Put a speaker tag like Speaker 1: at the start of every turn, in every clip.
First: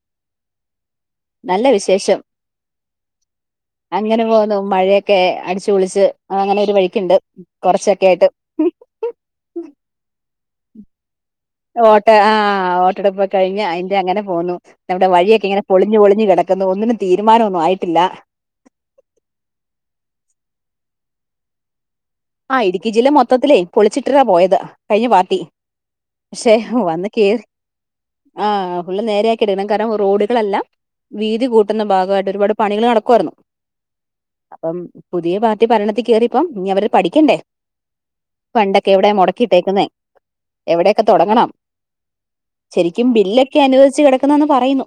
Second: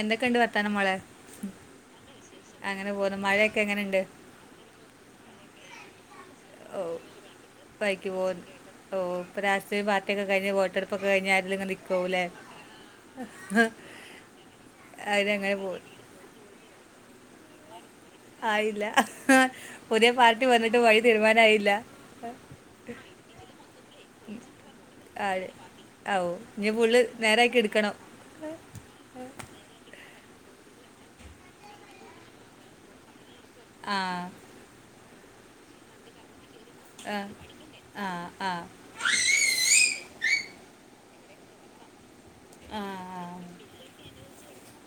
Speaker 1: എന്തൊക്കെണ്ട് വർ [unintelligible]
Speaker 2: നല്ല വിശേഷം
Speaker 1: പോന്നു മഴയൊക്കെ എങ്ങനെയുണ്ട്
Speaker 2: അങ്ങനെ പോന്നു മഴയൊക്കെ അടിച്ച [unintelligible] വിളിച്ച് അ ങ്ങനെ ഒരു
Speaker 1: ഓ
Speaker 2: വഴിക്കിണ്ട്
Speaker 1: ബൈക്ക്
Speaker 2: കൊറച്ചൊക്കായിട്ട്
Speaker 1: പോന്നു [unintelligible] കഴിഞ്ഞ
Speaker 2: വോട്ട് ആ വോട്ടെടുപ്പൊ കഴിഞ്ഞ് അതിന്റെ അങ്ങനെ പോന്നു നമ്മുടെ
Speaker 1: അതിനങ്ങനെ
Speaker 2: വഴിയൊക്കെങ്ങനെ
Speaker 1: പോ
Speaker 2: പൊളിഞ്ഞു പൊളിഞ്ഞു കെടക്കുന്നു ഒന്നിനും തീരുമാനം ഒന്നും ആയിട്ടില്ല
Speaker 1: ആയില്ല ഹ് പുതിയ പാർട്ടി വന്നിട്ട് വഴി തീരുമാനയില്ല
Speaker 2: ആ ഇടുക്കി ജില്ല മൊത്തത്തിലേ പൊളിച്ചിട്ടിരാ പോയത് കഴിഞ്ഞ പാർട്ടി
Speaker 1: ആ ഓ
Speaker 2: പക്ഷെ
Speaker 1: ഇനി പുള്ളി
Speaker 2: വന്ന് കേറി
Speaker 1: നേരാക്കി എടുക്കണം
Speaker 2: ആ ഫുള്ള് നേരാക്കി ഇടണം കാരണം റോഡ് ളെല്ലാം വീതി കൂട്ടുന്ന ഭാഗായിട്ട് ഒരുപാട് പണികൾ നടക്കായിരുന്നു
Speaker 1: ആ
Speaker 2: പുതിയ പാർട്ടി ഭരണത്തിൽക്കേറിപ്പ ഞഅവര്
Speaker 1: ആ
Speaker 2: ക്കണ്ടേ
Speaker 1: ആ ആ
Speaker 2: പണ്ടൊക്കെ എവിടെ മൊടക്കിട്ടേക്കുന്നേ എവിടെയൊക്കെ തൊടങ്ങണം
Speaker 1: ആ
Speaker 2: ശെരിക്കും
Speaker 1: ആ
Speaker 2: ബില്ലൊക്കെ അനുവദിച്ചു കിടക്കുന്നന്ന് പറയുന്നു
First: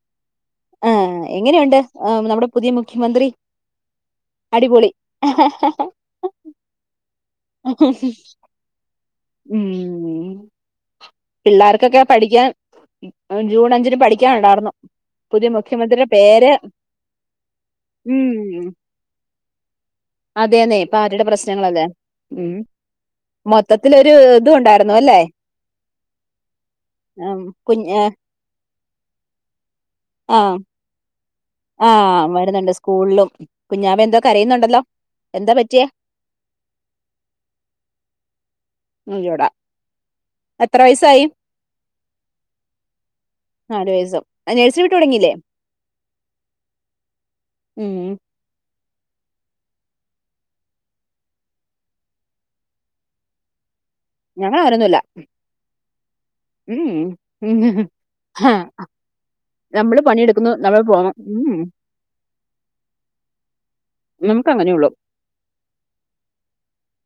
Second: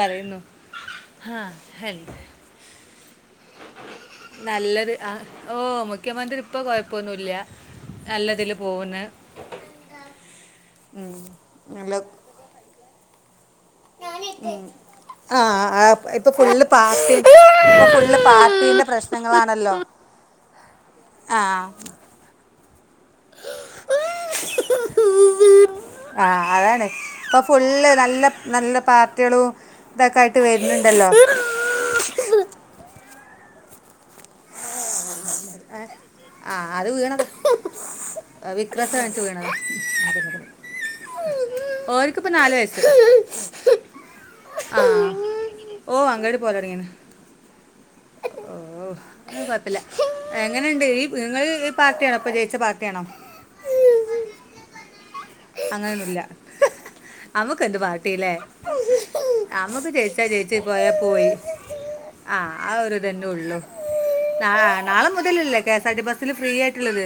Speaker 1: പറയുന്നു
Speaker 2: ആ ഏ
Speaker 1: ആ
Speaker 2: എങ്ങനെയുണ്ട്
Speaker 1: ഹെൽ
Speaker 2: നമ്മുടെ പുതിയ മുഖ്യമന്ത്രി അടിപൊളി
Speaker 1: നല്ലത് ആ ഓ മുഖ്യമന്ത്രി ഇപ്പ കൊയപ്പം പ്പൊന്നുല്ല നല്ലതിൽ പോക്ന്ന്
Speaker 2: ഉം പിള്ളേർക്കൊക്കെ പഠിക്കാൻ ജൂൺ അഞ്ചിന് പഠിക്കാനുണ്ടായിരുന്നു പുതിയ
Speaker 1: ആ
Speaker 2: മുഖ്യമന്ത്രിയുടെ
Speaker 1: ഇപ്പൊ
Speaker 2: പേര്
Speaker 1: ഫുള്ള് പാർട്ടി ഫുള്ള്
Speaker 2: ഉം
Speaker 1: പാർട്ടീന്റെ പ്രശ്നങ്ങളാണല്ലോ
Speaker 2: അതേന്നെ പാർട്ടിയുടെ
Speaker 1: ആ
Speaker 2: പ്രശ്നങ്ങളല്ലേ ഉം മൊത്തത്തിലൊരു ഇത് ഉണ്ടായിരുന്നു ല്ലെ
Speaker 1: ആ അതാണ് ഇപ്പൊ ഫുള്ള് നല്ല നല്ല പാർട്ടികളും തൊക്കെ ആയിട്ട് വര്ണ്ടല്ലോ [inaudible]
Speaker 2: ആ വരുന്നുണ്ട് സ്കൂളിലും കുഞ്ഞാവ എന്തോ കരയുന്നുണ്ടല്ലോ എന്താ പറ്റിയേ
Speaker 1: ആ അത് വീണത് വിക്രസാ കാണിച്ചു
Speaker 2: അയ്യോടാ
Speaker 1: വീണതാ
Speaker 2: എത്ര വയസ്സായി
Speaker 1: ഓനിക്കിപ്പം നാല് വയസ്സ്
Speaker 2: നാല് വയസ്സും നേഴ്സറി
Speaker 1: ആ
Speaker 2: വിട്ട് തുടങ്ങിയില്ലേ
Speaker 1: ഓ ബോലറിയ
Speaker 2: ഉം
Speaker 1: ഓ അയൊന്നും കൊഴപ്പമില്ല എങ്ങനിണ്ട് ഈ നിങ്ങളീ പാർട്ടിയാണോ ഇപ്പൊ ജയിച്ച പാർട്ടിയാണോ
Speaker 2: ഞങ്ങളങ്ങനൊന്നുല്ല
Speaker 1: അങ്ങനൊന്നുമില്ല
Speaker 2: ഉം.
Speaker 1: നമുക്കെന്ത് പാർട്ടില്ലേ നമുക്ക്
Speaker 2: നമ്മള്
Speaker 1: ജെയിച്ചാ
Speaker 2: പണിയെടുക്കുന്നു
Speaker 1: ജയിച്ചു
Speaker 2: നമ്മൾ
Speaker 1: പോയാ
Speaker 2: പോണം
Speaker 1: പോയി
Speaker 2: ഉം
Speaker 1: ആ ആ ഒരിതെന്നെ ഉള്ളു
Speaker 2: നമുക്ക് അങ്ങനെയുള്ളൂ
Speaker 1: നാളെ മുതലല്ലേ കെ എസ് ആർടി ബസ്സിൽ ഫ്രീ ആയിട്ടുള്ളത്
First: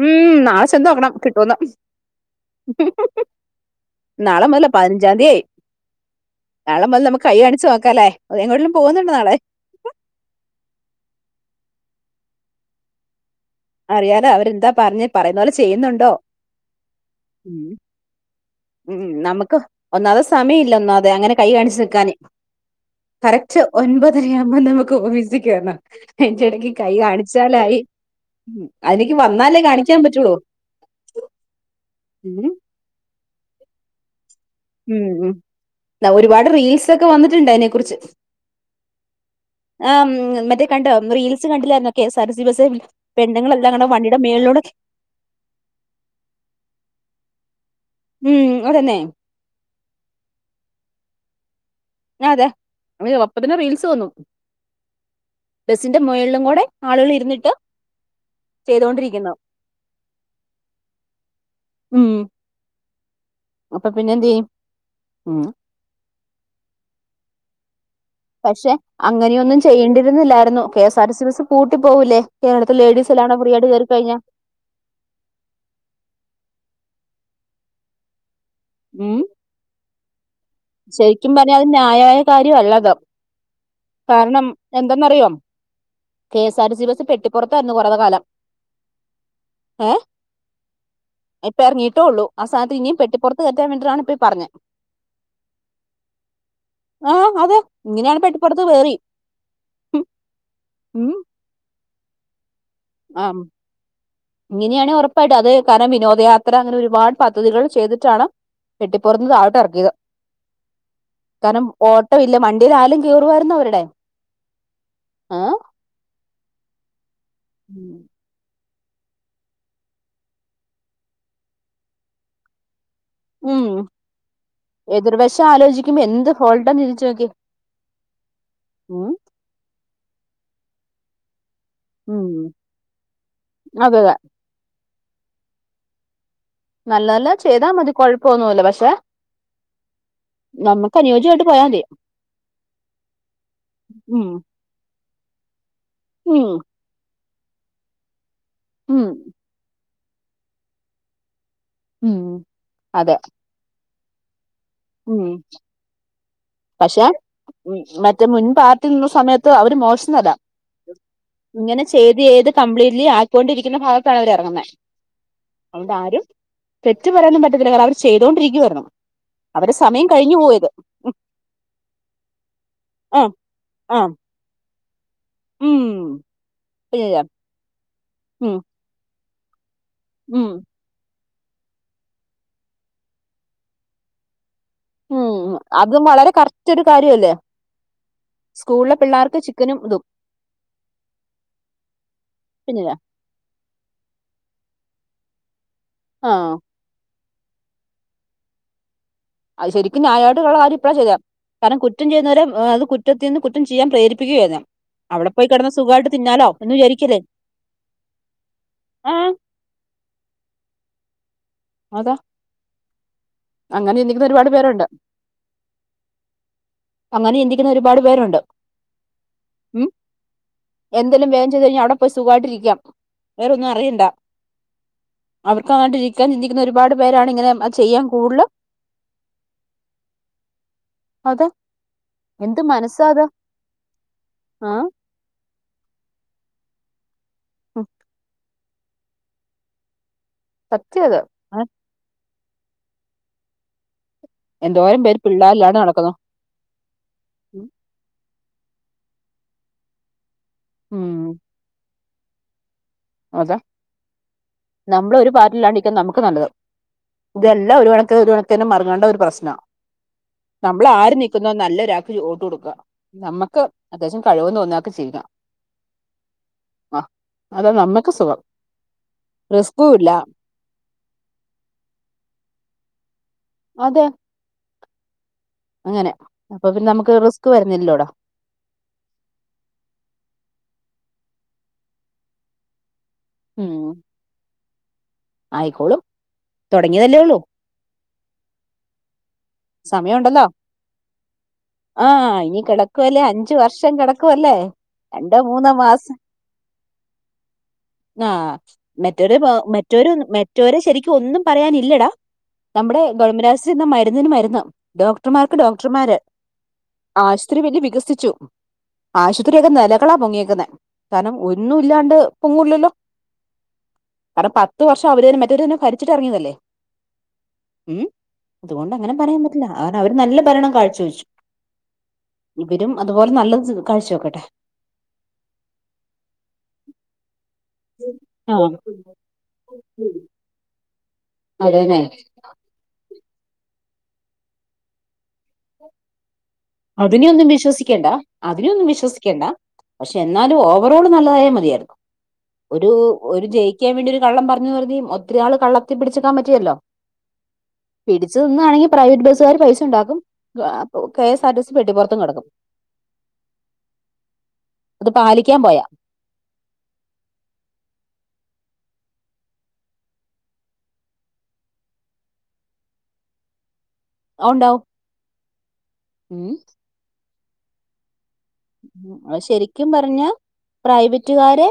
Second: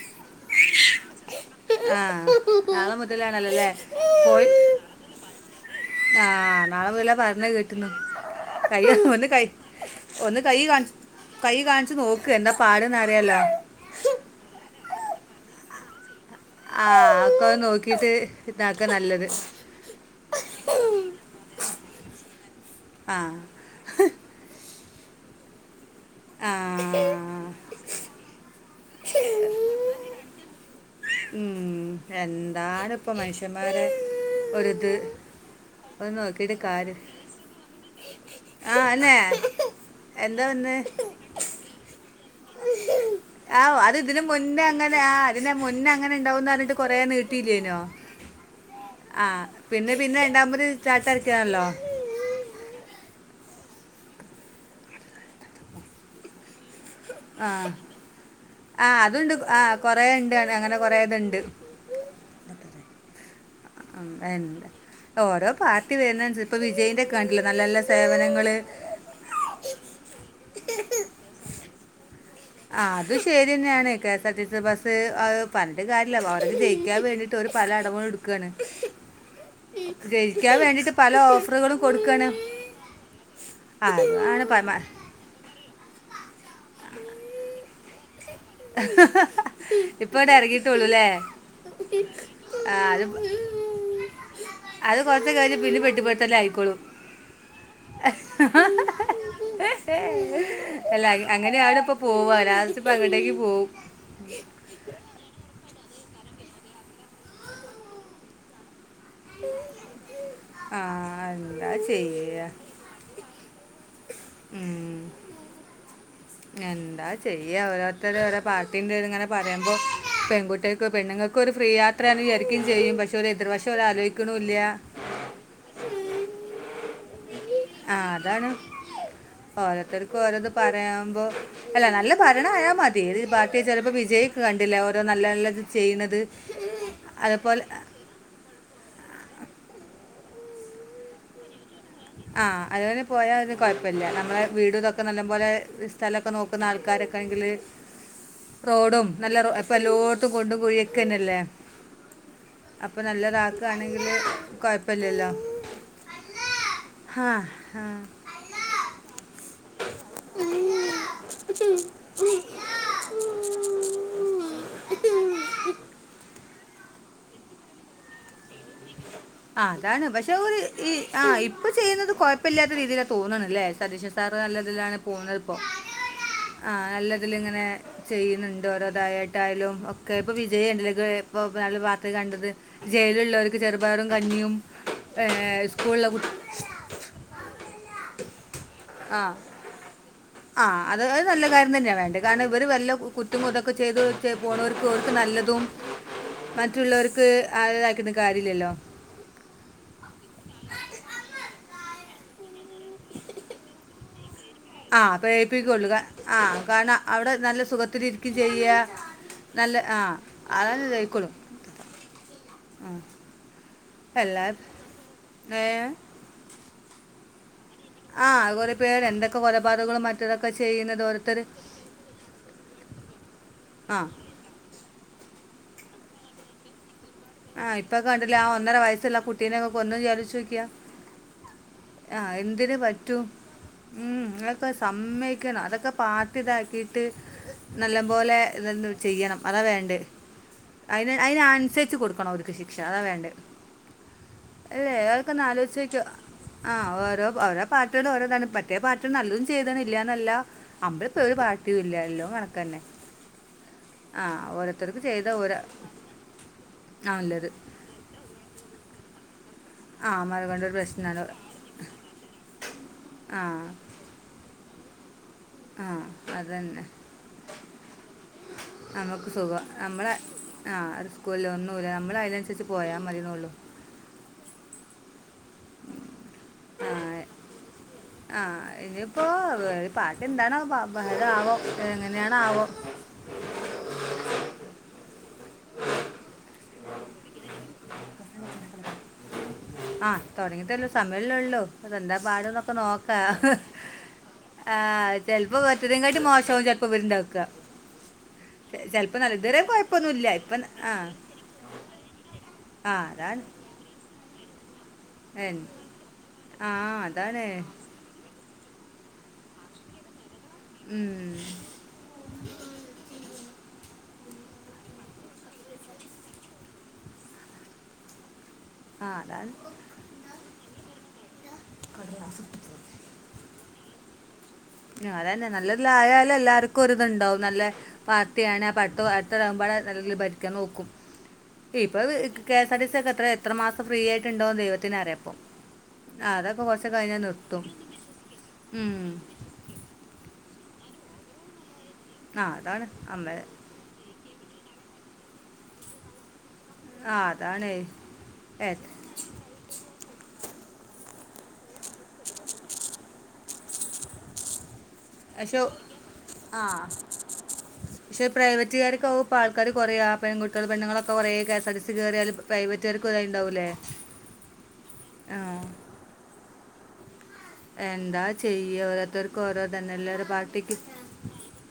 Speaker 2: ഉം നാളെ ചെന്നോക്കണം കിട്ടോന്ന്
Speaker 1: ആ നാളെ മുതലാണല്ലല്ലേ പോയി
Speaker 2: പതിനഞ്ചാം തീയതി
Speaker 1: ആ നാളെ
Speaker 2: മുതൽ
Speaker 1: മുതലേ
Speaker 2: നമുക്ക് കൈ
Speaker 1: പറഞ്ഞ
Speaker 2: കാണിച്ചു
Speaker 1: കേട്ടുന്നു
Speaker 2: നോക്കാല്ലേ എങ്ങോട്ടെങ്കിലും
Speaker 1: കൈ
Speaker 2: പോകുന്നുണ്ടോ
Speaker 1: ഒന്ന്
Speaker 2: നാളെ
Speaker 1: കൈ ഒന്ന് കൈ കാണി കൈ കാണ് കുച്ച് നോക്ക് എന്താ പാടന്ന് അറിയാലോ
Speaker 2: പറഞ്ഞാ പറയുന്ന പോലെ ചെയ്യുന്നുണ്ടോ
Speaker 1: ആ
Speaker 2: ഉം.
Speaker 1: അക്കൊന്നുനോക്കീട്ട്
Speaker 2: ഉം നമുക്ക് ഒന്നാമതെ സമയം ഇല്ല ഒന്നാമതെ അങ്ങനെ കൈ കാണിച്ച് നിക്കാന്
Speaker 1: ആ
Speaker 2: കറക്റ്റ് ഒൻപതര ആവുമ്പം നമു ക്ക് ബെസിക്കേറണം
Speaker 1: ആ
Speaker 2: അയിന്റിടക്ക് കൈ കാണിച്ചാലായി അനിക്ക് വന്നാലേ കാണിക്കാൻ പറ്റൂള്ളൂ
Speaker 1: എന്താണ് മനുഷ്യമാരെ
Speaker 2: ഉ ഉ ഒരുപാട് റീൽസ്
Speaker 1: കാര്യം
Speaker 2: ഒക്കെ വന്നിട്ടുണ്ട് അതിനെ കുറിച്ച്
Speaker 1: ആ അല്ലേ
Speaker 2: ആ
Speaker 1: എന്താ
Speaker 2: മറ്റേ
Speaker 1: ഒന്ന്
Speaker 2: കണ്ടോ റീൽസ് കണ്ടില്ലാരുന്നോ K S R T C bus
Speaker 1: ആ
Speaker 2: പെണ്ണുങ്ങളെല്ലാം കൂടെ
Speaker 1: അത്
Speaker 2: വണ്ടിയുടെ
Speaker 1: ഇതിന്
Speaker 2: മേളിലൂടെ
Speaker 1: മുന്നേ അങ്ങനെ ആ അതിന്റെ മുന്നേ അങ്ങനെ ഇണ്ടാവന്ന് പറഞ്ഞിട്ട് കൊറേ നീട്ടിയില്ലേനോ
Speaker 2: ഉം അതന്നെ
Speaker 1: ആ പിന്നെ പിന്നെ രണ്ടാമത് സ്റ്റാർട്ട് അക്കാല്ലോ
Speaker 2: ആ അതെ ഒപ്പ തന്നെ റീൽസ് വന്നു ബസിന്റെ മേളിലും കൂടെ ആളുകൾ
Speaker 1: ആ
Speaker 2: ഇരുന്നിട്ട്
Speaker 1: ആ
Speaker 2: ചെയ്തോണ്ടിരിക്കുന്നു
Speaker 1: അതുണ്ട് ആ കൊറേണ്ട് അങ്ങനെ കൊറെ ഇതുണ്ട്
Speaker 2: ഉം അപ്പൊ പിന്നെ എന്ത് ചെയ്യും ഉം
Speaker 1: ഓരോ പാർട്ടി വരുന്നനൾതനുസരിച് ഇപ്പൊ വിജയിന്റെ കണ്ടില്ലേ നല്ലനല്ല സ്
Speaker 2: പക്ഷെ അങ്ങനെയൊന്നും ചെയ്യേണ്ടിരുന്നില്ലായിരുന്നു K S R T C bus പൂട്ടി പോവൂല്ലേ
Speaker 1: ആ അത് ശരി തന്നെയാണ് K S R T C bus അത് പറഞ്ഞിട്ട് കാര്യാല്ല അവര്ക്ക് ജയിക്കാൻ വേണ്ടി ട്ട് പല അടവുകളും എടുക്കാണ്
Speaker 2: ഉം
Speaker 1: ഗ
Speaker 2: ശരിക്കും പറഞ്ഞാൽ അത് ന്യായമായ കാര്യം അല്ലത്
Speaker 1: അതാണ്
Speaker 2: കാരണം
Speaker 1: പ-
Speaker 2: എന്തെന്നറിയോ K S R T C bus പെട്ടിപ്പുറത്ത് കുറയുന്ന കാലം ഏഹ്
Speaker 1: ഇപ്പടെ ഇറങ്ങിട്ടള്ളൂല്ലേ
Speaker 2: ഇപ്പൊ ഇറങ്ങിയിട്ടേ ഉള്ളൂ സ്ഥാനത്ത്
Speaker 1: ആ
Speaker 2: ഇനിയും
Speaker 1: അത്
Speaker 2: പെട്ടിപ്പുറത്ത് കയറ്റാൻ വേണ്ടിയിട്ടാണ് ഇപ്പൊ ഈ പറഞ്ഞത്
Speaker 1: അത് കൊറച്ച കഴിഞ്ഞഞ് പിന്നെ പെട്ടിപറത്തല്ലേ ആയിക്കോളും
Speaker 2: ആഹ് അതെ ഇങ്ങനെയാണ് പെട്ടിപ്പുറത്ത് വേറി
Speaker 1: അല്ലാ
Speaker 2: ഉം
Speaker 1: അങ്ങനെയാണ് പ്പ പോവരാ പ്പട [unintelligible] [inaudible]
Speaker 2: ഇങ്ങനെയാണ ഉറപ്പായിട്ട് അത് കാരണം വിനോദ അത്ര അങ്ങനെ ഒരുപാട് പദ്ധതികൾ ചെയ്തിട്ടാണ് പെട്ടിപ്പുറത്തുന്നു ഇറക്കിയത്
Speaker 1: ആ
Speaker 2: കാരണം
Speaker 1: എന്താ
Speaker 2: ഓട്ടം ഇല്ല മണ്ടിൽ ആാലും കീറുർ ഇ അവരുടെ
Speaker 1: ഉ
Speaker 2: ആഹ്
Speaker 1: എന്താ ചെയ്യാം
Speaker 2: ഉം
Speaker 1: ഓരോത്തര പാട്ട ഇങ്ങനെ പറയുമ്പോ പെൺകുട്ടികക്ക് പെണ്ങ്ങൾക്ക് ഒരു ഫ്രീ യാത്രയാണ് വിചാരിക്കും ചെയ്യും പക്ഷെ- ഒരു
Speaker 2: ഉം
Speaker 1: എതിർവശം ഒരു ആലോചിക്കണമില്ല
Speaker 2: എതിർവശം ആലോചിക്കുമ്പോ എന്ത് ഫോൾട്ടാണ് ചിന്തിച്ചു നോക്കിയെ
Speaker 1: ആ അതാണ് ഓരത്തർ ഓരോന്ന് പറയാുമ്പോ അല്ല നല്ല
Speaker 2: ഉം
Speaker 1: ഭരണയാൽ മതി പാർ ട്ടിയെ ചിലപ്പോ
Speaker 2: അതെ അതെ
Speaker 1: വിജയിക്ക് കണ്ടില്ല അതോ നല്ല നല്ലത് ചെയ്യണുന്നത്
Speaker 2: നല്ലതല്ല ചെയ്താൽ മതി കൊഴപ്പൊന്നുമല്ല പക്ഷെ നമ്മുക്ക് അനുയോജ്യമായിട്ട് പോയാൽ മതി
Speaker 1: ആഹ അതുെ പോയാ അന് കൊഴപ്പമില്ല
Speaker 2: ഉം
Speaker 1: നമ്മളെ വീടൊക്ക ഒക്കെ നല്ല പോലെ സ്ഥലൊക്കെ
Speaker 2: ഉം
Speaker 1: നോക്ക ആൾക്കാരൊെ തങ്കിലേ [unintelligible]
Speaker 2: ഉം
Speaker 1: റോഡും നല്ല ലോഡ കൊണ്ടു പോയി വെക്കനല്ലേ
Speaker 2: ഉം
Speaker 1: അപ്പൊ
Speaker 2: അതെ
Speaker 1: നല്ലതാക്കണെങ്കിൽ [unintelligible] കുഴപ്പില്ലല്ലോ
Speaker 2: പക്ഷേ മറ്റേ മുൻ പാർട്ടി നിന്ന സമയത്ത് അവര് മോശന്നും അല്ല ഇങ്ങനെ ചെയ്ത് ചെയ്ത് കംപ്ലീറ്റ്ലി ആയിക്കൊണ്ടിരിക്കുന്ന ഭാഗത്താണ് അവര് ഇറങ്ങുന്നേ
Speaker 1: ഉം
Speaker 2: അതുകൊണ്ട് ആരും - തെറ്റ് പറയാനും പറ്റതില്ല കാരണംഅവര് ചെയ്തോണ്ടിരിക്കുവായിരുന്നു
Speaker 1: ആ
Speaker 2: അവര്
Speaker 1: അതാണ്
Speaker 2: സമയം
Speaker 1: പക്ഷെ
Speaker 2: കഴിഞ്ഞു
Speaker 1: ഒരു
Speaker 2: പോയത്
Speaker 1: ഈ ആ ഇപ്പൊ ചെയ്യുന്നത് കൊഴപ്പമില്ലാത്ത
Speaker 2: ആഹ്
Speaker 1: രീതിയിലാന്ന്തോന്ന്ണ്ല്ലേ സതീഷൻ
Speaker 2: ആഹ്
Speaker 1: സാറ് നല്ലതിലാണ് പോവുന്നതപ്പം
Speaker 2: ഉം
Speaker 1: ആ നല്ലതില്ങ്ങനെ
Speaker 2: ഉം
Speaker 1: ചെയ്യുന്നുണ്ട് ഓരോതായാ എന്തായാലും ഒക്ക പ്പൊ വിജയണ്ട് ലേ [unintelligible] ഇപ്പോ നല്ല വാർത്തേ കണ്ടത് ജയിലുള്ളവർക്ക് ചെറുപയറും കഞ്ഞിയും
Speaker 2: ഉം അതും
Speaker 1: സ്കൂളിലെ കുട്ടി
Speaker 2: വളരെ കറക്റ്റ് ഒരു കാര്യല്ലേ സ്കൂളിലെ
Speaker 1: ആ
Speaker 2: പിള്ളേർക്ക് ചിക്കനും ഇതും
Speaker 1: ആ അത് നല്ല കാര്യം തന്നെയാ വേണ്ടത് കാരണം ഇവര് വല്ല
Speaker 2: പിന്നെല്ലേ
Speaker 1: കുറ്റു തൊക്കെ ചെയ്ത് വച്ച് പോണോർക്ക് അവർക്ക് നല്ലതും
Speaker 2: ആഹ്
Speaker 1: മറ്റുള്ളവർ ക്ക്ആര്താകീട്ടും കാര്യല്ലല്ലോ
Speaker 2: അത് ശരിക്കും ഞായ മായിട്ടുള്ള കാര്യം ഇപ്പഴാ ചെയ്തേ കാരണം കു കുറ്റം ചെയ്യുന്നവരെ അത് കുറ്റത്തിൽ നിന്ന് കുറ്റം ചെയ്യാൻ പ്രേരി
Speaker 1: ആ അപ്പ പേടിപ്പിക്കുള്ളൂ ആ
Speaker 2: തിന്നാലോ എന്ന്
Speaker 1: കാരണം
Speaker 2: വിചാരിക്കല്ലേ
Speaker 1: അവിടെ നല്ല സുഖത്തി ഇരിക്കും ചെയ്യ
Speaker 2: ആഹ്
Speaker 1: നല്ല ആ തന്നെ ദഹിക്കോളും
Speaker 2: ആതാ
Speaker 1: ആ
Speaker 2: അങ്ങനെ ചിന്തിക്കുന്നരുപാട് പേരുണ്ട്
Speaker 1: ഏ
Speaker 2: അങ്ങനെ ചിന്തി ഒരുപാട്
Speaker 1: ആ
Speaker 2: പേരുണ്ട്
Speaker 1: കുറേ പേര് എന്തൊക്കെ
Speaker 2: ഉം
Speaker 1: കൊലപാതകങ്ങളും മറ്റതൊക്കെ ചെയ്യുന്നത്
Speaker 2: എന്തെലും
Speaker 1: ഓരോരുത്തർ
Speaker 2: വേചെയ്ത് കഴിഞ്ഞാൽഅവിടെ പോയി സുഖായിട്ടിരിക്ക വേറൊന്നും
Speaker 1: ആ
Speaker 2: അറിയണ്ട കൊണ്ടിരിക്കാൻ ചിന്തിക്കുന്ന ഒരുപാട് പേരാണ് ഇങ്ങനെ അഹ് ചെയ്യാൻ
Speaker 1: ലേ ആ
Speaker 2: കൂടുതലും
Speaker 1: ഒന്നര വയസുള്ള കുട്ടീനെക്കെ കൊന്ന വിച്ചാരിച്ചോക്യ
Speaker 2: അത്
Speaker 1: ആ
Speaker 2: എന്ത്
Speaker 1: എന്തിന്
Speaker 2: മനസ്സാ
Speaker 1: പറ്റൂ
Speaker 2: അത്
Speaker 1: ഉം അഒക്കെ
Speaker 2: ആ
Speaker 1: സമ്മയിക്കണം അതൊക്കെ ഇതാക്കിയിട്ട് നല്ല പോലെ തെന്നുചെയ്യണം അതാ വേണ്ടേ
Speaker 2: സത്യം
Speaker 1: അയിന്
Speaker 2: അത്
Speaker 1: അയിനനുസരിച്ചച്ച് കൊടുക്ക കണം അവർക്ക് ശിക്ഷ അതാ വേണ്ടേ അല്ലെ
Speaker 2: എന്തോരം പേര്
Speaker 1: അതെക്കെ ആ
Speaker 2: പിള്ളേരിലാണ്
Speaker 1: ആലോചിച്ചേ
Speaker 2: നടക്കുന്നത്
Speaker 1: ഒരേ ഓരോ പാർട്ടിടെ ഓരോ [unintelligible] മറ്റേ പാർട്ടി നല്ലതും ചെയ്തണില്ലന്നല്ല നമ്മളിപ്പോ ഒരു പാർട്ടിയും ഇല്ലല്ലോ കണക്കന്നെ
Speaker 2: അത്
Speaker 1: ചെയ്ത
Speaker 2: നമ്മളൊരു
Speaker 1: ഓരോ
Speaker 2: പാർട്ടില്ലാണ്ടരിക്ക നമുക്ക് നല്ലത്
Speaker 1: ആ നല്ലത്
Speaker 2: ഇതല്ലാം ഒരു വണക്ക ഒരുണക്ക വേണ്ട ഒരു പ്രശ്നം
Speaker 1: ആ മരം കൊണ്ടൊരു
Speaker 2: നമ്മൾ ആര്
Speaker 1: പ്രശ്നമാണ്
Speaker 2: നിക്കുന്നതു നല്ലൊരാക്ക് വോട്ട് കൊടുക്ക
Speaker 1: ആ
Speaker 2: നമ്മക്ക് അത്യാവശ്യം കഴി [unintelligible] ന്ന് തോന്ന ഒക്കെ ചെയ്യുക
Speaker 1: ആ അതന്നെ
Speaker 2: അതാ നമുക്ക് സുഖം
Speaker 1: നമക്ക് സുഖം
Speaker 2: റിസ്കും ഇല്ല
Speaker 1: നമ്മളെ ആ ഒരു സ്കൂല ഒന്നൂല്ല നമ്മള് അയ്നൻസരിച്ച് പോയാ മതിന്നൊള്ളൂ
Speaker 2: അതെ അങ്ങനെ അപ്പൊ പിന്നെ നമുക്ക് റിസ്ക് വരുന്നില്ലോട
Speaker 1: ആ ഇനിയിപ്പോ പാർട്ടിഎന്തണാ ബ ഭേദം ആ വം എങ്ങനേണാവോ
Speaker 2: ഉം ആയിക്കോളും തൊടങ്ങിയതല്ലേ ഉള്ളൂ
Speaker 1: ആ
Speaker 2: സമയമുണ്ടല്ലോ
Speaker 1: തൊടങ്ങിട്ടള്ളു സമയല്ലെഉള്ളൂ അതെന്താ
Speaker 2: ആഹ് ഇനി
Speaker 1: പാടന്നൊക്കെ നോക്ക
Speaker 2: കിടക്കുവല്ലേ അഞ്ചു വർഷം കിടക്കുവല്ലേ
Speaker 1: ആ
Speaker 2: രണ്ടോ
Speaker 1: ചെല്‌പ്പോ
Speaker 2: മൂന്നോ മാസം
Speaker 1: പറ്റതു [unintelligible] മോശവും ചെലപ്പോ വരണ്ടാക്ക
Speaker 2: ആഹ്
Speaker 1: ചെപ്പോ നല്ലതുരെ കൊഴപ്പൊന്നുല്ല
Speaker 2: റ്റോരെ ശരിക്കും ഒന്നും പറയാനില്ലടാ
Speaker 1: ആ
Speaker 2: നമ്മുടെ
Speaker 1: അതാണ്
Speaker 2: ഗൾമരാസ നിന്ന് മരുന്ന് മരു ന ഡോക്ടർമാർക്ക്
Speaker 1: എൻ-
Speaker 2: ഡോക്ടർമാര്
Speaker 1: ആ അതാണ്
Speaker 2: ആശുത്രി വല്യ വികസിച്ചു ആശുത്രിയൊക്കെ നെലകളാ പൊങ്ങിയേ തന്നെ
Speaker 1: ഉം.
Speaker 2: കാർണം ഒന്നും ഇല്ലാണ്ട് പൊങ്ങുല്ലല്ലോ കാരണം പത്ത് വർഷം അവര് നെ മറ്റേരു ന്നെ ഭരിച്ചിട്ട എറങ്ങിയതല്ലേ ഉം അതുകൊണ്ട്
Speaker 1: ആ
Speaker 2: അങ്ങനെ പറയാൻ
Speaker 1: അതാണ്
Speaker 2: പറ്റില്ല കാരണം അവര് നല്ല ഭരണം കാ ചോയ്ച്ചു ഇവരും അതുപോലെ നല്ല കാഴ്ച വെയ്ക്കട്ടെ
Speaker 1: അതന്നെ നല്ലത്‌ല ആയാല് എല്ലാർക്കു ഒരിത്ണ്ടാവു നല്ല പാർട്ടിയാണ്
Speaker 2: ആഹ്
Speaker 1: അപ്പ അടുത്തടകുമ്പോടെ നല്ല രീതിയിൽ ഭരിക്കാൻ നോക്കും
Speaker 2: അതന്നെ
Speaker 1: ഇപ്പത് K S R T C ഒക്കെത്രേ എത്ര മാസം ഫ്രീ ആയിട്ട് ഉണ്ടോന്ന് ദൈവത്തിനറിയപ്പം ആ അത
Speaker 2: അതിനെയൊന്നും വിശ്വസികെണ്ട അതിനെയൊന്നും
Speaker 1: ഉം.
Speaker 2: വിശ്വസിക്കണ്ട പക്ഷെ എന്നാലും ഓവറോള് നല്ലതായ മതിയായിരുന്നു
Speaker 1: ആ അതാണ്
Speaker 2: ഒരു
Speaker 1: അമ്മ
Speaker 2: ഒരു ജയിക്കാൻ വേണ്ടി ഒരു കള്ളം പറഞ്ഞു കരുതി ഒത്തിരി നാള് കള്ളത്തി പിടിച്ചിക്കാൻ പ റ്റില്ലല്ലോ
Speaker 1: ആ അതാണ്
Speaker 2: പിടിച്ചു
Speaker 1: ഏ
Speaker 2: നിന്നാണെ പ്രൈവറ്റ് ബസുകാർ പൈസ ഉണ്ടാക്കും ഓ K S R T C പെട്ടിപുറത്തും കിടക്കും അത്
Speaker 1: പക്ഷെ
Speaker 2: പാലിക്കാൻ പോയാ
Speaker 1: ആ ക്ഷെ പ്രൈവറ്റുകാർക്കാവും ഇപ്പോൾആൾക്കാര് കുറയാ പെൺകുട്ടികൾ പെണ്ണുങ്ങൾ കുറേ K S R T C കയറിയാല് പ്രൈവറ്റുകാർ ഇതായി ഉണ്ടാവൂലെ
Speaker 2: ആ ഉണ്ടാവും ഉം
Speaker 1: എന്താ ചെയ്യുക
Speaker 2: അ
Speaker 1: ഓരോരുത്തർക്ക് ഓരോ
Speaker 2: ശരിക്കും
Speaker 1: തന്നെ
Speaker 2: പറഞ്ഞാ
Speaker 1: എല്ലാവരും പാർട്ടിക്ക്
Speaker 2: പ്രൈവറ്റുകാരെ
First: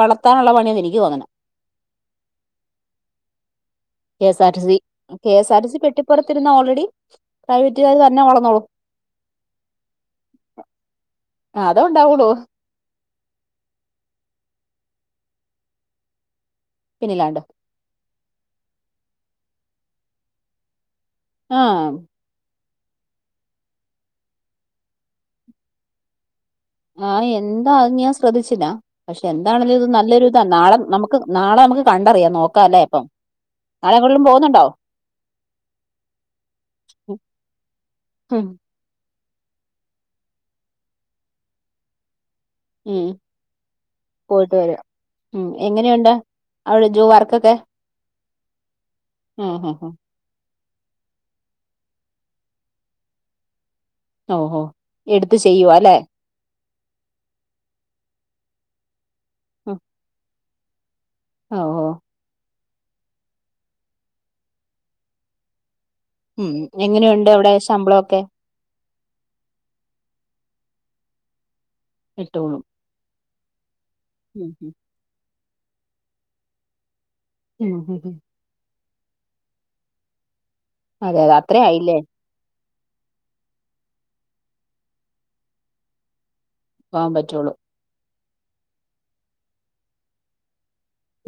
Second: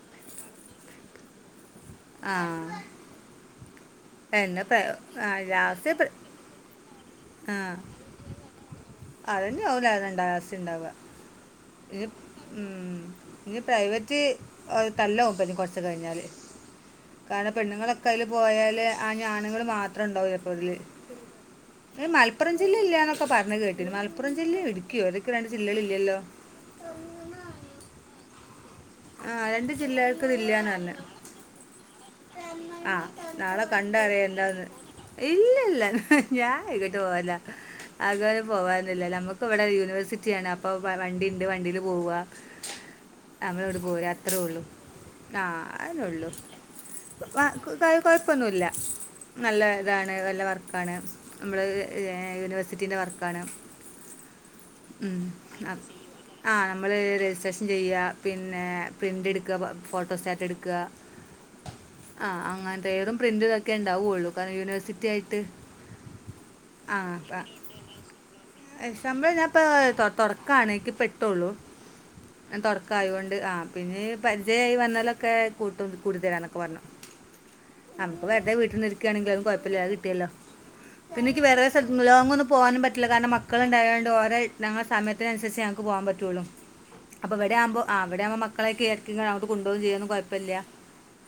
Speaker 2: വളർ ത്താനുള്ള പണിയാന്ന് എനിക്ക് തോന്നണെ
Speaker 1: ആ
Speaker 2: കെ എസ് ആർ ടി
Speaker 1: എന്നെ
Speaker 2: സി
Speaker 1: പ്ര- ആ
Speaker 2: K S R T C
Speaker 1: last പ്ര-
Speaker 2: പെട്ടിപ്പുറത്തിരുന്ന ഓൾറെഡി പ്രൈവറ്റ് കാര് തന്നെ വളന്നോളൂ
Speaker 1: അതന്നെയാവും [unintelligible] ഉണ്ടാവുക
Speaker 2: അതേ ഉണ്ടാവുള്ളൂ
Speaker 1: ഉം ഇനി പ്രൈവറ്റ് തല്ല ഉമ്പോ ഇനി കൊറച്ച് കഴിഞ്ഞാല്
Speaker 2: പിന്നിലാണ്ട്
Speaker 1: കാരണം പെണ്ണുങ്ങളൊ കയ്യില് പോയാല് ആ ആണുങ്ങള് മാത്രം ഉണ്ടാവൂ എപ്പോതില്
Speaker 2: ആ
Speaker 1: ജില്ലാലെക്കെ പറഞ് കേട്ടിര്ന്ന് മലപ്പുറം ജില്ലയ ഇടിക്കിയോ എതൊക്കെ രണ്ട് ജില്ലകളില്ലല്ലോ
Speaker 2: ആഹ് എന്താ അത് ഞാൻ ശ്രദ്ധിച്ചില്ല പക്ഷെ
Speaker 1: ആ രണ്ട്
Speaker 2: എന്താണേലും ഇത് നല്ലൊരു
Speaker 1: ജില്ലകൾക്ക്
Speaker 2: ഇതാ
Speaker 1: ഇതില്ല എന്ന്
Speaker 2: നാളെ
Speaker 1: പറഞ്ഞു
Speaker 2: നമുക്ക് നാളെ നമുക്ക് കണ്ടറിയാം നോക്കാല്ലേ
Speaker 1: ആ
Speaker 2: അപ്പം
Speaker 1: നാളെ കണ്ട അറിയം
Speaker 2: എങ്ങോട്ടേലും
Speaker 1: എന്താന്ന്
Speaker 2: പോകുന്നുണ്ടോ
Speaker 1: ഇല്ല ഇല്ല ഞാൻ ആകോട്ട് പോവല്ല
Speaker 2: ഉം
Speaker 1: അതുലും പോവനി നമുക്ക് ഇവിടെ യൂണിവേഴ്സിറ്റിയാണ് അപ്പൊ വണ്ടി ഉണ്ട് വണ്ടില് പോവുക
Speaker 2: ഉം
Speaker 1: നമ്മളവിട് പോര അത്രേ
Speaker 2: പോയിട്ട്
Speaker 1: ഉള്ളു
Speaker 2: വരാം
Speaker 1: ആ
Speaker 2: ഉം എങ്ങനെയുണ്ട്
Speaker 1: അതള്ളു
Speaker 2: അവിടെ ജോ
Speaker 1: വാ
Speaker 2: വർക്കൊക്കെ
Speaker 1: കൊ കൊഴപ്പൊന്നുവില്ല
Speaker 2: ഉം
Speaker 1: നല്ല
Speaker 2: ഉം ഉം
Speaker 1: ഇതാണ് നല്ല വർക്കാണ് നമ്മള് യൂണിവേഴ്സിറ്റീന്റെ വർക്കാണ്
Speaker 2: ഓഹോ
Speaker 1: ഉം.
Speaker 2: എടുത്ത് ചെയ്യുവ
Speaker 1: അ-
Speaker 2: ല്ലെ
Speaker 1: ആ നമ്മൾ രജിസ്ട്രേഷൻ ചെയ്യുക പിന്നെ പ്രിന്റ് എടുക്കുക
Speaker 2: ഉം
Speaker 1: ഫോട്ടോസ്റ്റാറ്റ് എടു ക്ക
Speaker 2: ഓഹോ
Speaker 1: ആ അങ്ങന വേറും പ്രിന്റ്തൊക്കെ ഉണ്ടാവയുള്ളൂ കാരണം യൂണിവേഴ്സിറ്റി ആയിട്ട്
Speaker 2: ഉം എങ്ങനെയുണ്ട് അവിടെ ശമ്പളൊക്കെ
Speaker 1: എ ശമ്പളം ഞാൻപ്പ തൊ തൊടക്കാണ് എക്ക് പ്പൊ ട്ടൊള്ളൂ ൻ
Speaker 2: ഇട്ടോളും
Speaker 1: തുടക്കായോ ആ പിന്നെ
Speaker 2: ഉം ഉം
Speaker 1: പരിചയായി വന്നാലൊക്കെ കൂട്ടും കുടുതര വ
Speaker 2: ഉം
Speaker 1: [unintelligible]
Speaker 2: ഉം ഉം
Speaker 1: നമുക്ക് വെറുതെ വീട്ടിൽന്ന് ഇ [unintelligible] ങ്കിലും അത് കുഴപ്പില്ലാത കിട്ടിയല്ലോ
Speaker 2: അതെ
Speaker 1: പിന്നെ
Speaker 2: അതെ
Speaker 1: എക്ക്
Speaker 2: അത്രേ
Speaker 1: വേറെ
Speaker 2: ആയില്ലേ
Speaker 1: സ്ഥല ലോ ഒന്ന് പോവാനും പറ്റ [unintelligible] ല കാരണം മക്കളുണ്ടായൊണ്ട് ഓരേ ഞങ്ങളെ സമയത്തിനുസരിച് ഞങക്ക് പോവാൻ പറ്റുള്ളു
Speaker 2: പോകാൻ
Speaker 1: അപ്പൊ
Speaker 2: പറ്റുള്ളൂ
Speaker 1: വിടെയാവുമ്പോ ആ ഇവിടെയാമ്പൊ മക്കളെകെ ഇടക്കങ്ങനെ അട്ടോ കൊണ്ടോകും ചെയ്യന്നു കുയപ്പില്ല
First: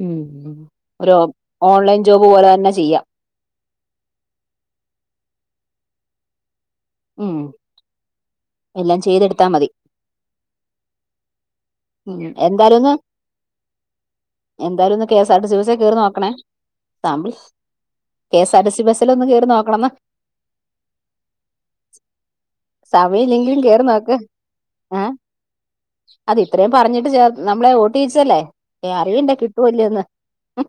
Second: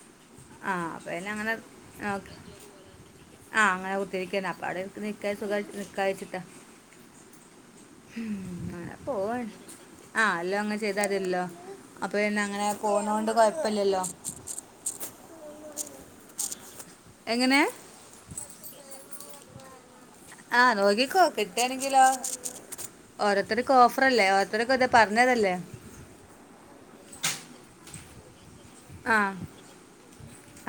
Speaker 2: ഉം ഉം
Speaker 1: ആ
Speaker 2: ഒരു
Speaker 1: അപ്പൊന്നങ്ങനെ
Speaker 2: ഓൺലൈൻ ജോബ് പോലെ തന്നെ ചെയ്യാം
Speaker 1: ആ അങ്ങനെ ഒത്തിരിക്കന്നെ അപ്പൊ അവിടെ ക്ക സുഖ [unintelligible] ചിട്ട
Speaker 2: ഉം
Speaker 1: ആ
Speaker 2: എല്ലാം
Speaker 1: പോ
Speaker 2: ചെയ്തെടുത്താ മതി
Speaker 1: ആ അല്ലോ അങ്ങെ ചെയ് [unintelligible] തില്ലോ അപ്പൊ
Speaker 2: ഉം
Speaker 1: പിന്നെ അങ്ങനെ
Speaker 2: എന്തായാലും ഒന്ന്
Speaker 1: പോന്നൊണ്ട് കൊഴപ്പില്ലല്ലോ
Speaker 2: എന്തായാലും ഒന്ന് K S R T C ബസേ കേറി നോക്കണേ സാമ്പി
Speaker 1: എങ്ങനെ
Speaker 2: കെസാർടിസി ബസ്സിലൊന്ന് കേറി നോക്ക [unintelligible]
Speaker 1: ആ നോക്കിക്കോ കിട്ടാണെങ്കിലോ
Speaker 2: സമയമില്ലെങ്കിലും
Speaker 1: ഓരോത്തർക്ക്
Speaker 2: കേറി നോക്ക്
Speaker 1: ഓഫറല്ലേ ഓരോത്തർക്ക് ഇത പറഞ്ഞതല്ലേ
Speaker 2: റഞ്ഞിട്ട് ച നമ്മളെ ഓട്ടിച്ചല്ലേ
Speaker 1: ആ
Speaker 2: അറിയണ്ടേ കിട്ടുവല്ലേന്ന്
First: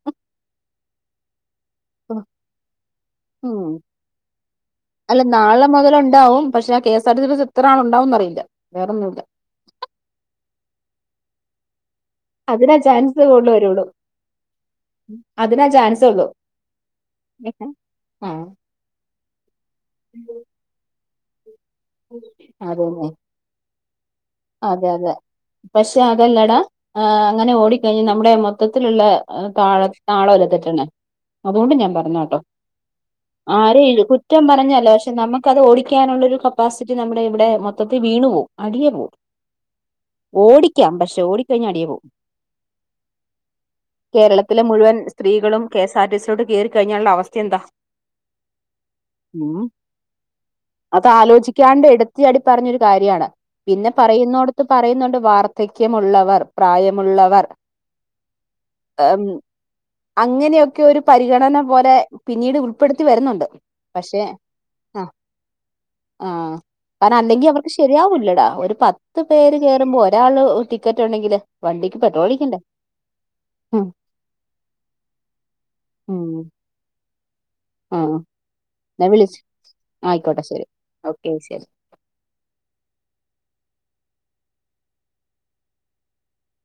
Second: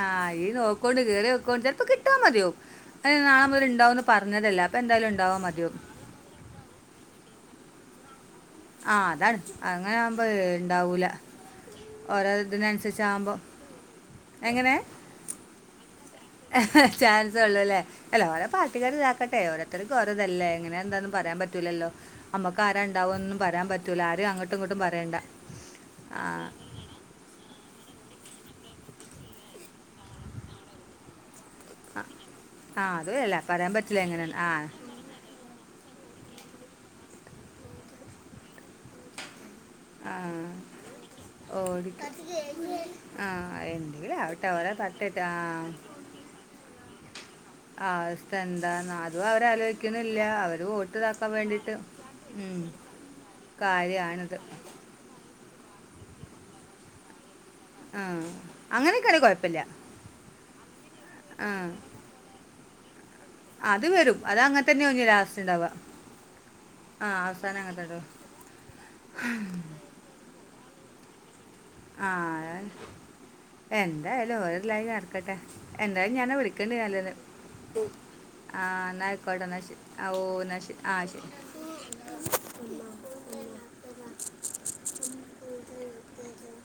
Speaker 1: ആ ഈ നോക്കോണ്ട് കേറി വോക്കോണ്ട് ചെപ്പോ കിട്ടാ മതിയാകും [unintelligible]
Speaker 2: ഉം
Speaker 1: മുതല് ണ്ടാവന്ന് പറഞ്ഞതല്ല
Speaker 2: അല്ല നാളെ മുതലുണ്ടാവും പക്ഷെ കെസാർടിസി ബസ് എത്ര ആളു ണ്ടാവും അറിയില്ല
Speaker 1: ആ
Speaker 2: വേറൊന്നുല്ല
Speaker 1: അതാണ് അങ്ങനെ ആവുമ്പോ ഇണ്ടാവൂല
Speaker 2: അതിനാ ചാൻസ് കൂടുവരുള്ളൂ
Speaker 1: എങ്ങനെ
Speaker 2: അതിനാ ചാൻസ് ഉള്ളു
Speaker 1: ചാൻസ് ഉള്ളൂല്ലേ അല്ല ഓരോ പാർട്ടിക്കാർ ഇതാക്കട്ടെ ഓരോത്താരിക്കും ഓരോ ഇതല്ലേ എങ്ങനെ എന്താ ന്ന് ഒന്നും പറയാൻപറ്റ് പറ്റുല്ലല്ലോ നമ്മുക്ക് ആരാ
Speaker 2: അതന്നെ
Speaker 1: ണ്ടാവോന്നും പറയാൻ പറ്റൂല ആര് അങ്ങ
Speaker 2: അതെ അതെ പക്ഷെ അതെല്ലടാ അങ്ങനെ ഒ ഓടിക്കഴിഞ്ഞ നമ്മുടെ മൊത്തത്തിലുള്ള താഴ താളം അല്ലേ തെറ്റണെ അതുകൊണ്ട് ഞാൻ
Speaker 1: ആ,
Speaker 2: പറഞ്ഞട്ടോ
Speaker 1: ആ അതും അല്ല പറയാൻ പറ്റില്ല
Speaker 2: ആരെയും
Speaker 1: എങ്ങനെയാണ്
Speaker 2: കുറ്റം
Speaker 1: ആ
Speaker 2: പറഞ്ഞല്ലോ പക്ഷെ നമ്മക്കത് ഓടി ടിക്കാനുള്ളൊരു കപ്പാസിറ്റി നമ്മുടെ ഇവിടെ മൊത്തത്തിൽ വീണ് പോവും അടിയെ പോവും
Speaker 1: ആഹ്
Speaker 2: ഓടിക്കാം പക്ഷെ ഓടിക്കഴിഞ്ഞാൽ അടിയെ
Speaker 1: ഓടി
Speaker 2: പോവും
Speaker 1: ആഹ് എന്തെങ്കില്ലവട്ടെ
Speaker 2: കേരളത്തിലെ
Speaker 1: അവരെ
Speaker 2: മുഴുവൻ
Speaker 1: തട്ടിട്ട്
Speaker 2: സ്ത്രീകളും
Speaker 1: ആഹ്
Speaker 2: കെ എസ് ആർ ടി സിയിലോട്ട് [unintelligible]
Speaker 1: അവസ്ഥ എന്താ അതും അവര്
Speaker 2: ഉം
Speaker 1: ആലോക്കാണില്ല അവര് വോട്ട്
Speaker 2: അത്
Speaker 1: ഇതാക്കാൻ വേണ്ടിട്ട്
Speaker 2: ആലോചിക്കാണ്ട് എടുത്ത് ചാടി
Speaker 1: ഉം
Speaker 2: പറഞ്ഞൊരു കാര്യാണ് പിന്നെ
Speaker 1: കാര്യ
Speaker 2: പറയുന്നോടത്ത് പറയുന്നുണ്ട് വാർ ധക്യമുള്ളവർ പ്രായമുള്ളവർ
Speaker 1: ആ
Speaker 2: അം
Speaker 1: അങ്ങനെയൊക്കെയാണെങ്കിൽ കുഴപ്പമില്ല
Speaker 2: അങ്ങനെയൊക്കെ ഒരു
Speaker 1: ആ
Speaker 2: പരിഗണന പോലെ പിന്നീട് ഉൾ റ്റ് വരുന്നോണ്ട്
Speaker 1: അത് വരും
Speaker 2: പക്ഷെ
Speaker 1: അത് അങ്ങനെ തന്നെ ഒന്ന്
Speaker 2: ആഹ്
Speaker 1: ലാസ്റ്റ് ഉണ്ടാവുക
Speaker 2: ആഹ്
Speaker 1: ആ
Speaker 2: കാരണം അല്ലെങ്കി
Speaker 1: അവസാനം
Speaker 2: അവർക്ക്
Speaker 1: അങ്ങനെ തന്നെ ഉണ്ടാവുക.
Speaker 2: ശരിയാവൂല്ലടാ ഒരു പത്ത് പേര് കേയറുമ്പോൾ ഒരാള് [unintelligible] ടിക്കറ്റ് ഉണ്ടെങ്കില്ല്
Speaker 1: ആഹ്
Speaker 2: ഉം
Speaker 1: എന്തായാലും വേറെല്ലായും നടക്കട്ടെ എന്തായാലും ഞാന്നെ
Speaker 2: ഉം
Speaker 1: വിളിക്കേണ്ട നല്ലന്ന്
Speaker 2: ആ
Speaker 1: ആഹ്
Speaker 2: എന്നാ വിളിച്ച്
Speaker 1: എന്നായിക്കോട്ടെ എന്നാ ശെരി ആ ഓ
Speaker 2: ആയിക്കോട്ടെ
Speaker 1: എന്നാ
Speaker 2: ശരി
Speaker 1: ശെരി ആഹ്
Speaker 2: ഓക്കെ
Speaker 1: ശരി ഉം.